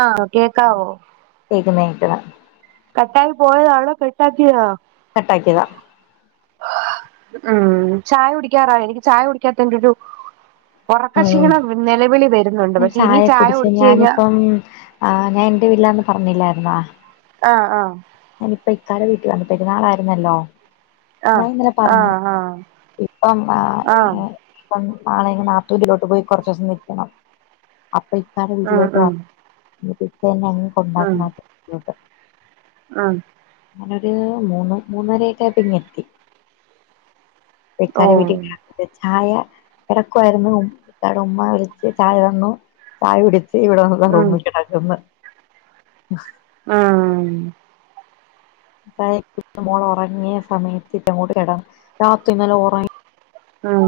ആഹ കേക്കാവോ ഇഏന ഇക്കന [unintelligible] കട്ടായി പോയതആണോ കട്ടാക്കിയാതാണോ കട്ടാക്ക്യതാ. [inaudible] ഹ ആ ചായ കുടിക്കാറായി എനിക്ക് ചായ കുടിക്കാതെന്റെരു ഉം ഒറക്കക്ഷീണം നെലവിളി വെരുന്നുണ്ട് ഞാൻ പക്ഷെ ഇനി ചായ കുടിചെയ്ഞാ ആ ഞാൻ എന്റെ വീട്ടിലാണ് പറഞ്ഞില്ലായിര്ന്നോ? ആഹ് ആഹ് ഞാനിപ്പോ ഇത്താടെ വീട്ടി വന്ന് പെരുന്നാള് ആയിരുന്നല്ലോ. ഞാന് ഇന്നലെ പറഞ്ഞു ആഹ് ആഹ് ആഹ് ഇപ്പം ആ ആഹ് ഇപ്പം നാളെ എന്റെ നാത്തൂന്റെ വീട്ടി പോയ് കൊറച്ച് ദെവസം നിക്കണം. അപ്പൊ ഇത്താടെ ഉം വീട്ടിലോട്ട് വാ ഉം എന്നിട്ട് ഇത്ത അങ്ങ് ഉം കൊണ്ടാക്കും വീട്ടിലോട്ട്. ഉം ഞനൊരു മൂന്ന് മൂന്നരൊക്കെ ആയപ്പം ഇങ്ങ് എത്തി. ഇക്കാന്റെ ഓഹ് വിട്ടി നിക്കുവ ഇത്തായ കെടക്കുവായ്രുന്നു ഇത്താടെ ഉമ്മ വിളിച്ച് ചായ തന്നു. ചായ കുടിച്ച് ഇവിടെ വന്ന് താ ഉം റൂമി കെടക്ക്ന്ന്. ആഹ്. ഇപ്പ മോള് ഒറങ്ങിയ സമയത്ത് ഇങ്ങോട്ട് കെടന്നു രാത്രി ഇന്നലെ ഒറ ഉം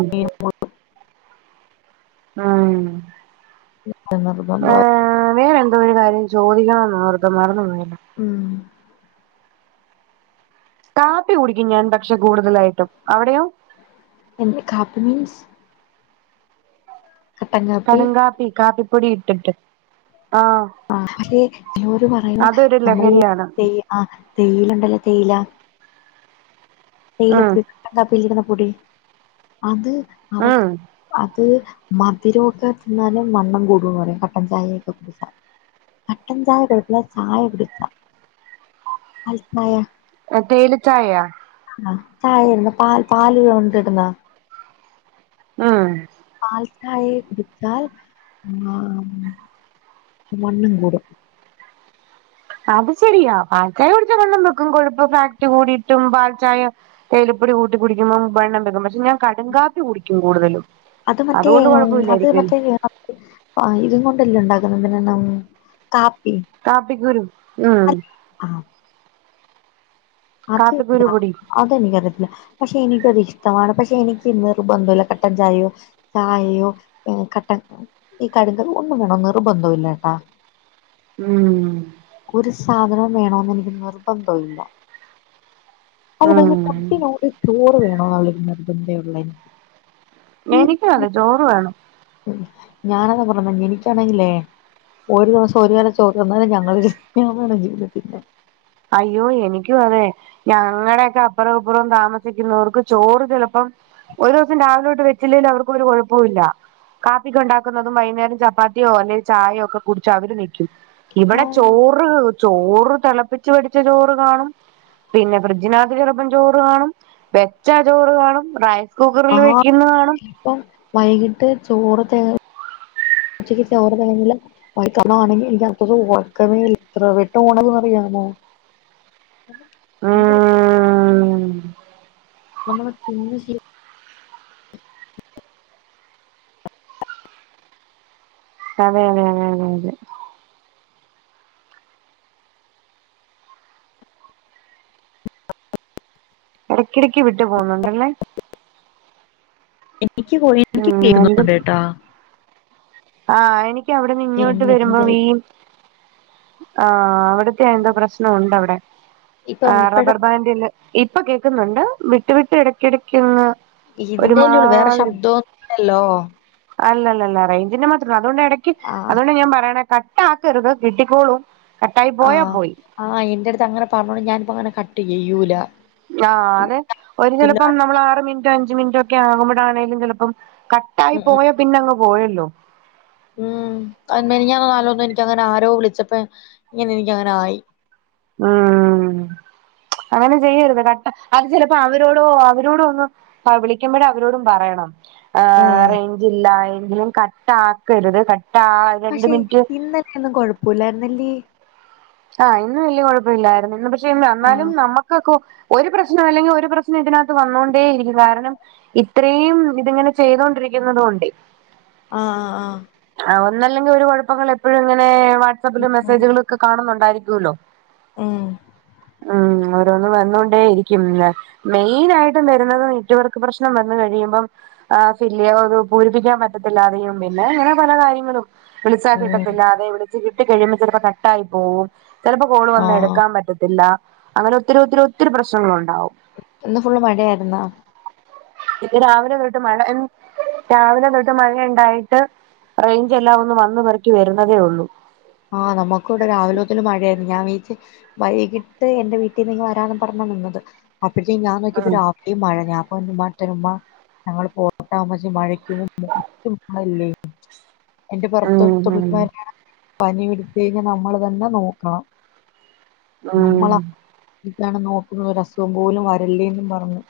ആഹ് [unintelligible] ആ വേറെ എന്തോ ഒരു കാര്യം ചോദിക്കണം എന്ന് ഓർത്തു മറന്നു പോയ്‌ ഉം കാപ്പി കുടിക്കും ഞാൻ പക്ഷെ കൂടുതലായിട്ടും അവിടെയോ എന്ത് കാപ്പി മീൻസ് കട്ടൻ കാപ്പി കടുംകാപ്പി കാപ്പിപ്പൊടി ഇട്ടിട്ട് ആഹ്. ആരെ ചെലോര് പറയ്ന്ന് അതൊരു നമ്മള് ഈ ലഹരിയാണ് തേ ആ തേ [unintelligible] യിലണ്ടല്ലോ തേയിലാ ഉം തേയിലപ്പൊടി കട്ടൻകാപ്പിൽല് ഇടുന്ന പൊടി അത് അവക്ക് ഉം അത് മധുരൊക്കെ തിന്നാലും വണ്ണം കൂടും എന്ന് പറയും കട്ട ചായൊക്കെ കുടിച്ചാ. കട്ട ചായ കൊഴപ്പമില്ല ചായ കുടി [unintelligible] ചാ മനസ്സിലായോ തേയില ചായയൊ ആ ചായയിടുന്ന പാൽ പാല് കൊണ്ടിടുന്നയൊ ഉം പാൽചായേ കുടിച്ചാൽ ആഹ് വണ്ണം കൂടും. അത് ശരിയാ പാൽചായ കുടിചാ വണ്ണം വെക്കും കൊഴുപ്പ് ഫാക്റ്റ് കൂടിട്ടും പാൽചായ തേയിലപ്പൊടി കൂട്ടി കുടിക്കുമ്പോ വണ്ണം വെക്കും പക്ഷെ ഞാ കടുംകാപ്പി കുടിക്കും കൂടുതലും അതുകൊണ്ട് കൊഴപ്പമില്ലായിരിക്കും പാ ഇതും കൊണ്ടല്ലെ ഒണ്ടാക്കുന്നെ പി [unintelligible] ന്നെ കാപ്പി. കാപ്പിക്കുരു ആഹ് ആഹ അത് ഇല്ല കാപ്പിക്കുരു പൊടി അതെനിക്ക്‌ അറിയത്തില്ല പക്ഷെ എനിക്കത് ഇഷ്ടമാണ് പക്ഷെ എനിക്ക് നിർബന്ധമില്ല കട്ട ചായോ? ചായയോ പിന്നെ കട്ടൻ ഈ കടുംകാപ്പിയൊ ഒന്നും വേണോന്ന് നിർബന്ധം ഇല്ലാ കേട്ടോ ഉം ഒരു സാധനോം വേണോന്ന് എനിക്ക് നിർബന്ധം ഇല്ല. അത് കഴിഞ് ഉം ഫുഡിനോട് ചോറ് വേണോന്നുള്ളൊരു നിർബന്ധേ ഉള്ളെ എനിക്കു അതെ ചോറ് വേണം. ഞാനതാ പറഞ്ഞെ എനിക്കാണെങ്കിലേ ഒരു ദെവസം ഒരു നേരം ചോറ് തിന്നാലും ഞങ്ങള് ഞങ്ങടെ ജീവിതം ശരിയാവും അയ്യോ എനിക്കും അതേ ഞങ്ങടെക്കെ അപ്പാറൊ ഇപ്പാറോം താമസിക്കുന്നാവർക്ക് ചോറ് ചെലപ്പം ഒര് സം രാവിലെ തെട്ട് വേച്ചില്ലേലും അവർക്ക് ഒര് കൊഴപ്പോ ഇല്ല കാപ്പിക്ക് ഒണ്ടാക്കുന്നതും വൈന്നേരം ചപ്പാത്തിയോ അല്ലെ ചായയോക്കെ കുടിച്ച് അവര് നി ഇവടെ ഓഹ് ചോറ് ചോറ് തെളപ്പിച്ച് പിടിച്ചാ ചോറ് കാണും പിന്നെ ഫ്രിഡ്ജിനാത്ത് ചെലപ്പം ചോറ് കാണും വെച്ചാ ചോറ് കാണും റൈ കുക്കറില് ആഹ് വെക്ക്ന്ന കാണും ഇപ്പം വൈകിട്ട് ചോറ് തേ ഉച്ചക്ക് ചോറ് തേകഞ്ഞില്ലാ [unintelligible] [unintelligible] നമ്മള് ഉം നമ്മള് തിന്ന് ശി അതെ അതെ അതെ അതെ അതെ എടയ്ക്ക്യാടക്ക് വിട്ട് പോന്നുണ്ട് അല്ലേ ഉം [unintelligible] ട്ടോ ആഹ് എനിക്ക് അവടെന്ന് ഇങ്ങോട്ട് വെര്മ്പോ എണ്ണറ്റിന്റെ വീ ആഹ് അവടത്തെ എന്തോ പ്രശ്നും ഒണ്ട് അവടെ ഇപ്പം ആഹ് ഇപ്പഴും റബ്ബർ ബാൻില് ഇപ്പൊ കേക്ക്ന്ന് ഇണ്ട് വിട്ട് വിട്ട് എടക്ക് എടക്ക് ഒന്ന് ഇതിന്റെ അല്ലേ ഒള്ളു വേറെ ശബ്ദമൊന്നും ഇല്ലല്ലോ അല്ല അല്ല അല്ല റേഞ്ചിന്റെ മാത്രാ അത് കൊണ്ട് എടക്ക് അത് ആഹ് കൊണ്ട് ഞാൻ പറയാണെ കട്ടാ ആക്കാര്ത് കിട്ടിക്കോളൂം കട്ടായി പോയ ആഹ് പോയി ആഹ് എൻ്റെ അട്ത്ത് അങ്ങനെ പറഞ്ഞോണ്ട് ഞാനിപ്പേ അങ്ങന കട്ട് ചെയ്യുല്ലാ ആഹ് അതെ ഒര് ചെലപ്പം നമ്മള് ആറ് മിനിറ്റോ അഞ്ച് മിനിറ്റോ ഒക്കെ ആക്മ്പോഴാണേലും ചെലപ്പം ക ടായി ഉം ഉം പോയ പിന്നെ അങ്ങ് പോയല്ലോ ഉം ആഹ് മിനിഞ്ഞാന്ന് ആരോ എനിക്ക് അങ്ങനെ ആരോ വിളിച്ചാ പ്പോ ഇങ്ങനെ എനിക്ക് അങ്ങനെ ആയി ഉം അങ്ങനെ ചെയ്യരാത് കട്ടാ അത് ചെലപ്പോ അവരോടോ അവരോടോ ഒന്ന് തവളിക്കുമ്പോഴും അവരോടും പറയണം ആഹ് ഉം റേഞ്ച് ഇല്ലായെങ്കിലും കട്ട ആക്കരുത് ക പശേ ഇന്നലെ ഒന്നും കൊഴപ്പോല്ലാര്ന്ന് അല്ലി ആഹ് ഇന്നും വല്ല്യായ കൊഴപ്പ ഇല്ലാര്ന്ന് ഇന്ന് പശേ വന്നാലും ആഹ് നമ്മക്കൊക്കെ ഒര് പ്രശ്നം അല്ലെങ്കി ഒര് പ്രശ്നം ഇതിനകത്ത് വന്നോണ്ടേ ഇരിക്കും കാരണം ഇത്രയും ഇത് ഇങ്ങനെ ചെയ്തൊണ്ടിരിക്ക്ന്നാത് കൊണ്ട്യയേ ആഹ് ആഹ് ആഹ് ഒന്നല്ലാങ്കിൽ ഒര് കുഴപ്പങ്ങള് എപ്പോഴും ഇങ്ങനെ വാട്സആപ്പിലും മെസ്സേജുകളോക്കെ കാണുന്നോണ്ടായിരിക്കുല്ലോ ഉം ഉം അ വന്നോണ്ടേ ഇരിക്കും മെനായിട്ട് വെര്ന്നത് നെറ്റ് വർക്ക് പ്രശ്നം വന്ന് കയിയ്മ്പം ആഹ് ഫില്ല്യാ പൂരിപ്പിക്കാൻ പറ്റത്തില്ലാ പറയും പിന്നെ അങ്ങനെ പല കാര്യങ്ങളും വിളിച്ചാ ഉം കിട്ടത്തില്ലാ വിളിച്ച് കിട്ടി കയിമ്പാ ചെലപ്പോ കട്ടായി പോവും ചെലപ്പോ കോള് വന്നാ ആഹ് എടുക്ക്യാൻ പറ്റത്തില്ല അങ്ങനെ ഒത്തിരി ഒത്തിരി ഒത്തിരി പ്രശ്നങ്ങള് ഒണ്ടാവും ഒന്ന് ഫുള്ള് മഴ ആര്ന്നോ ഇന്ന് രാവിലെ തൊട്ട് മഴ രാവിലെ തൊട്ട് മഴയിണ്ടായിട്ട് റെയ്ഞ്ചെല്ലാം ഒന്ന് വന്ന് പറക്കി വേര്ന്നതേ ഒള്ളൂ ആഹ് നമ്മക്കും ഇവടെ രാവിലെ മുതാല് മഴയാരുന്നു ഞാൻ വീച്ച് വൈകിട്ട് എന്റെ വീട്ടീന്ന് വെരാന്നും പറഞ്ഞാ നിന്നത് അപ്പാഴേക്കും ഞാൻ നോക്കിയപ്പോ ഉം രാ ഈ മഴ ഞാ പറഞ്ഞ് [unintelligible] ഞങ്ങള് [unintelligible] മഴയ്ക്ക [unintelligible] ല്ലേ? എന്റെ പൊറത്ത് ഉം ഉം [unintelligible] പനി പിടിച്ച് കഴിഞ്ഞാ നമ്മള് തന്നെ നോക്കണം. ഉം നമ്മള [unintelligible] ക്കാണ് ഒര് അസുഖം പോലും വേരല്ലേ എന്നും പറഞ്ഞ്.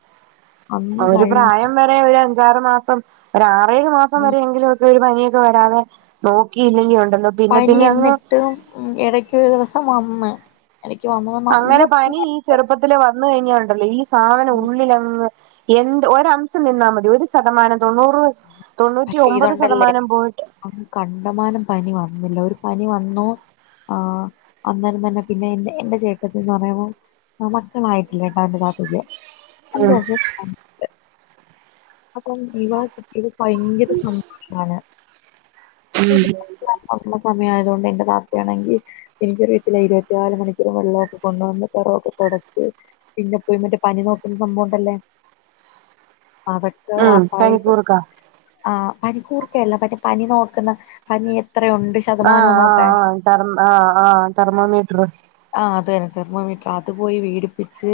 അഒര് പ്രായം വെരെ ഒര് അഞ്ചാറ് മാസം ഒര് ആറേ ഏഴ് മാസം വേരെയങ്കിലും. ഒരു പനിയൊക്കെ വരാതെ നോക്കിയില്ലെങ്കിലുണ്ടല്ലോ പനി എന്നിട്ടും ഇടയ്ക്കൊരു ദിവസം വന്ന് ഇടക്ക് വന്ന് വന്ന് അങ്ങനെ പനി ഈ ചെറുപ്പത്തില് വന്ന് കഴിഞ്ഞാഉണ്ടല്ലോ ഈ സാധനം ഉള്ളിലങ്ങ്, എന്ത്? ഒരംശം നിന്നാമതി ഒരു ശതമാനം തൊണ്ണൂറ് തൊണ്ണൂറ്റി പക്ഷ ഒമ്പത് ഇതൊണ്ടല്ലേ. ശതമാനം പോയിട്ട് കണ്ടമാനം പനി വന്നില്ല. ഒരു പനി വന്നു ആഹ് അന്നേരം തന്നെ പിന്നെ എൻ എന്റെ ചേട്ടത്തിന്ന് പറയുവോം ആ മക്കളായിട്ടില്ലട്ടാ ന്റെ താത്തക്ക് അഞ്ച് ഉം വർഷ അപ്പം ഇവളെ കിട്ടിയത് ഭയങ്കര സന്തോഷാണ് [unintelligible] [unintelligible] സമയം ആയതുകൊണ്ട് എന്റെ വാപ്പയാണെങ്കി എനിക്കറിയത്തില്ലാ ഇരുപത്തിനാല് മണിക്കൂറും വെള്ളമൊക്കെ കൊണ്ടുവന്ന് പൊറവൊക്കെ തൊടച്ച് പിന്നെ പോയി മറ്റേ പനി നോക്കുന്ന സംഭവംണ്ടല്ലേ.? അതക്കെ ഉം വാപ്പായിട്ട്. പനിക്കൂർക്ക ആഹ്, പനികൂർക്കയല്ല മറ്റെ പനി നോക്കുന്ന പനി എത്രയുണ്ട് ശത ആഹ് ആഹ് ആഹ് തെർ ആ ആഹ് തെർമോമീറ്റർ. ആ അതന്നെ തെർമോമീറ്റർ അത്പോയി വേടിപ്പിച്ച്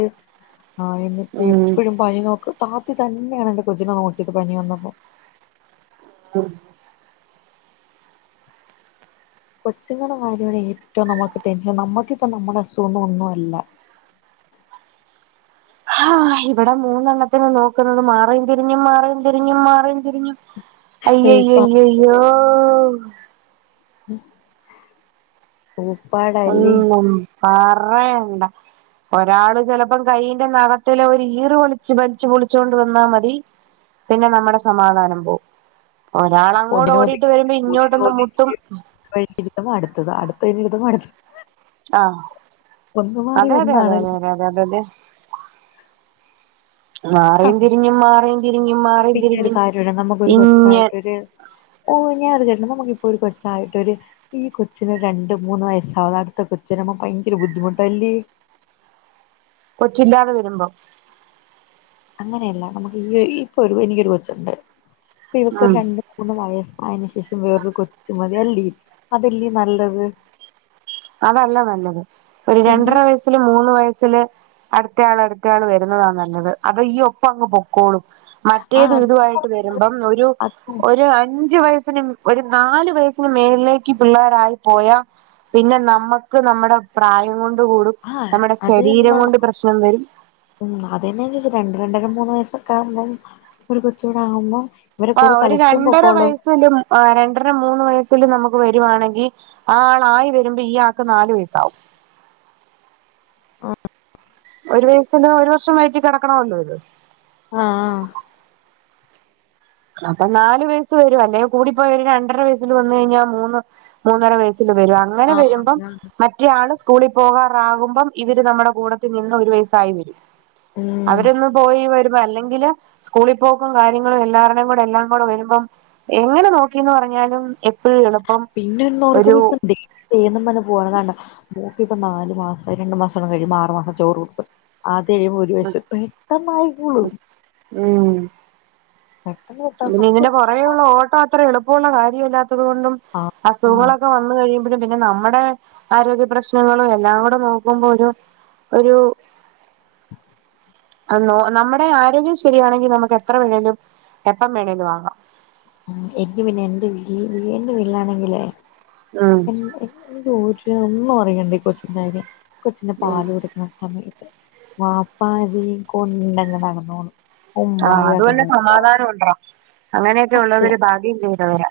ആ എന്നിട്ട് ഉം എപ്പഴും പനി നോക്ക് താത്തി തന്നെയാണ് എൻ്റെ കൊച്ചിനെ നോക്കിയത് പനി വന്നപ്പം. ഉം. കൊച്ചുങ്ങളുടെ കാര്യാണ് ഏറ്റവും നമ്മുക്ക് ടെൻഷൻ, നമ്മുക്കിപ്പ നമ്മുടെ അസുഖന്നും ഒന്നും അല്ല. ആഹ് ഇവിടെ മൂന്നെണ്ണത്തിനെ നോക്കുന്നത്! മാറീം തിരിഞ്ഞും, മാറീം തിരിഞ്ഞും, മാറീം തിരിഞ്ഞും. ഊപ്പ അയ്യയ്യയ്യയ്യോ.. ഉം. ഊപ്പാട ഒന്നും പറയണ്ട. ഒരാള് ചിലപ്പം കൈയിന്റെ നഖത്തില് ഒരു ഈറ് വൊളിച്ച് വലിച്ച് പൊളിച്ചൊണ്ട് വന്നാ മതി- പിന്നെ നമ്മുടെ സമാധാനം പോവും. ഒരാൾ അങ്ങോട്ടോടിട്ട് ഒന്നിനൊതുക്കി വരുമ്പോ ഇങ്ങോട്ടൊന്ന് മുട്ടും. ഒന്നിനൊതുക്കി [unintelligible] അടുത്തത് അടുത്ത [unintelligible] അടുത്തത്. ആഹ ഒന്ന് മാറി അതെയതെ അതെയതെ ഒന്നാണല്ലേ അതെയതെ അതെതെ. മാറീം തിരിഞ്ഞും, മാറീം തിരിഞ്ഞും മാ പിന്നെ ഒരു കാര്യോണ്ട് നമുക്കൊരു കൊച്ചായിട്ടൊരു, ഓ ഞാൻ [unintelligible] നമുക്കിപ്പൊരു കൊച്ചായിട്ടൊരു, ഈ കൊച്ചിനൊരു രണ്ട് മൂന്ന് വയസ അടുത്ത കൊച്ച് വരുമ്പോ നമുക്ക് ഭയങ്കര ബുദ്ധിമുട്ടല്ലേ? കൊച്ചില്ലാതെ വരുമ്പം. അങ്ങനെയല്ല നമുക്ക് ഈ ഇപ്പൊ ഒരു എനിക്കൊരു കൊച്ചുണ്ട് ഇപ്പ ഇവക്കൊരു ഉം രണ്ട് മൂന്ന് വയസ്സായന് ശേഷം വേറൊരു കൊച്ചുമതിയല്ലേ? അതല്ലേ നല്ലത്? അതല്ല നല്ലത് ഒരു പിന്നെ രണ്ടര വയസ്സില് മൂന്ന് വയസ്സില് അടുത്തയാള് അടുത്തയാള് വരുന്നതാ നല്ലത് അതീ ഒപ്പം അങ്ങ് പൊക്കോളും. ആ മറ്റേത് ഇതുവായിട്ട് അത് വരുമ്പം ഒരു അത് ഒരു അൻ അഞ്ചു വയസ്സിനും ഒരു നാലു വയസ്സിനും മേളിലേക്ക് പിള്ളേരായി പോയ പിന്നെ നമ്മക്ക് നമ്മുടെ പ്രായം കൊണ്ട് കൂടും, ആ നമ്മുടെ അത് ശരീരം തന്നെ കൊണ്ട് പ്രശ്നം വരും. ഉം അതന്നെയ ഞാൻ ചോദിച്ച രണ്ട് രണ്ടര മൂന്ന് വയസ്സൊക്കെ ആവുമ്പം ഒരു കൊച്ചൂടെ ആവുമ്പം ആഹ് ഒരു രണ്ടര വയസ്സിലും ആഹ് രണ്ടര മൂന്ന് വയസ്സില് നമുക്ക് വരുവാണെങ്കി ആ ആളായി വരുമ്പോ ഈ ആൾക്ക് നാല് വയസ്സാവും ഒരു വയസിന്റെ ഒരു വർഷം വയറ്റിൽ കിടക്കണമല്ലോ ഇത് ആഹ് ആഹ് അപ്പൊ നാല് വയസ്സ് വരും അല്ലേൽ കൂടിപ്പോയ ഒരു രണ്ടര വയസ്സിൽ വന്ന് കഴിഞ്ഞാൽ മൂന്ന് മൂന്നര വയസ്സിൽ വരും അങ്ങനെ ആ ആ വരുമ്പം അതാണ് മറ്റ് ഇയാള് സ്കൂളിൽ പോകാറാകുമ്പം ഇവര് നമ്മുടെ കൂടത്തിൽ നിന്ന് ഒരു വയസ്സായി വരും ഉം അവരന്ന് പോയി വരുമ്പോ അല്ലെങ്കില് സ്കൂളിൽ പോക്കും കാര്യങ്ങളും എല്ലാർ ല്ലാം കൂടെ വരുമ്പം എങ്ങനെ നോക്കിന്ന് പറഞ്ഞാലും എ വീണപ്പം പിന്നൊന്ന് ഓർക്കുമ്പോ ഇപ്പ ദേ ചെയ്യുന്ന് പറഞ് പോവാണ് ഇത് കണ്ടോ മോൾക്ക് ഇപ്പ നാല് മാസം രണ്ടു മാസം കഴിയുമ്പോ ആറു മാസം ചോറ് കൊടുപ്പ് ആത് കഴുമ്പോൾ ഒരു വയസ്സ് പെട്ടെന്ന് ആയിക്കോളും. ഉം പിന്നെ ഇതിന്റെ പുറകേയുള്ള ഓട്ടം അത്ര എളുപ്പമുള്ള കാര്യമല്ലാത്തത് കൊണ്ടും. ആഹ് ആഹ് അസുഖങ്ങളൊക്കെ വന്നു കഴിയുമ്പഴും. പിന്നെ നമ്മടെ ആരോഗ്യ പ്രശ്നങ്ങളും എല്ലാം കൂടെ നോക്കുമ്പോ ഒരു ഒരു ന്നോ നമ്മുടെ ആരോഗ്യം ശരിയാണെങ്കി നമുക്ക് എത്ര വേണങ്കിലും എപ്പം വേണേലും ആകാം. ഉം എനിക്ക് പിന്നെ എന്റെ വീട്ടില് എന്റെ വിട്ടില്ലാണെങ്കിലേ ഉം എന്റെ എനിക്ക് ഒര് ഒന്നും അറിയണ്ട ഈ കൊച്ചിന്റെ കാര്യം കൊച്ചിന്റെ പാല് കൊടുക്കണ സമയത്ത് വാപ്പാ ഇതിനെ കൊണ്ടങ്ങ് നടന്നോളും. ആഹ് ഉമ്മായും അത് കൊണ്ട് അതിന് സമാധാനം ഉണ്ട് അങ്ങനെയൊക്കെ ഉള്ളവര് സത്യം ഭാഗ്യം ചെയ്തവരാ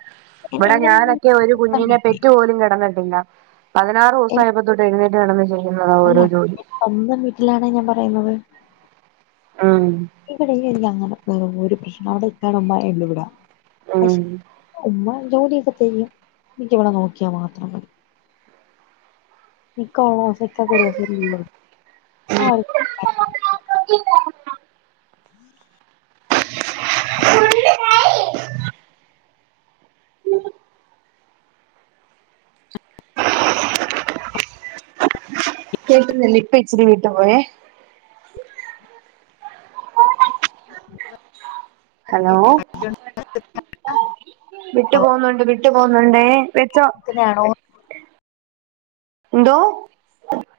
എൻ ഇവിടെ എന്നെ ഞാനൊക്കെ ഒരു സ്വന്തം കുഞ്ഞിനെ വീട്ടില് പെറ്റു പോലും കിടന്ന ട്ടില്ല പതിനാറ് ദിവസം എൻ ആയപ്പോ തൊട്ട് എഴുന്നേറ്റ് നടന്ന് ചെയ്യുന്നതാ ഓരോ ജോലി. സ്വാന്തം വീട്ടിലാണ് ഞാൻ പറയുന്നത്. ആഹ് ഇവിടെ ഇല്ല അങ്ങനെ ഒരു പ്രശ്നം അവിടെ ഇത്താടുമ്മ അല്ല ഇവിട ഉം പക്ഷേ ഉമ്മ ജോലിയൊക്കെ ചെയ്യും എനിക്ക് ഇവളെ നോക്കിയാൽ മാത്രം മതി. ഇനി ഇക്ക ഒള്ള ദിവസം ഇക്കാക്ക് ഒരു ദിവസം ലീവ് ആണ് [unintelligible] [unintelligible] [unintelligible] [unintelligible] കേട്ടില്ലില്ല ഇപ്പ ഇച്ചരി വീട്ട് പോയേ ഹലോ വിട്ടു പോവുന്നുണ്ട് വിട്ടു പോവുന്നുണ്ടേയ് വെച്ചോ ആണോ എന്തോ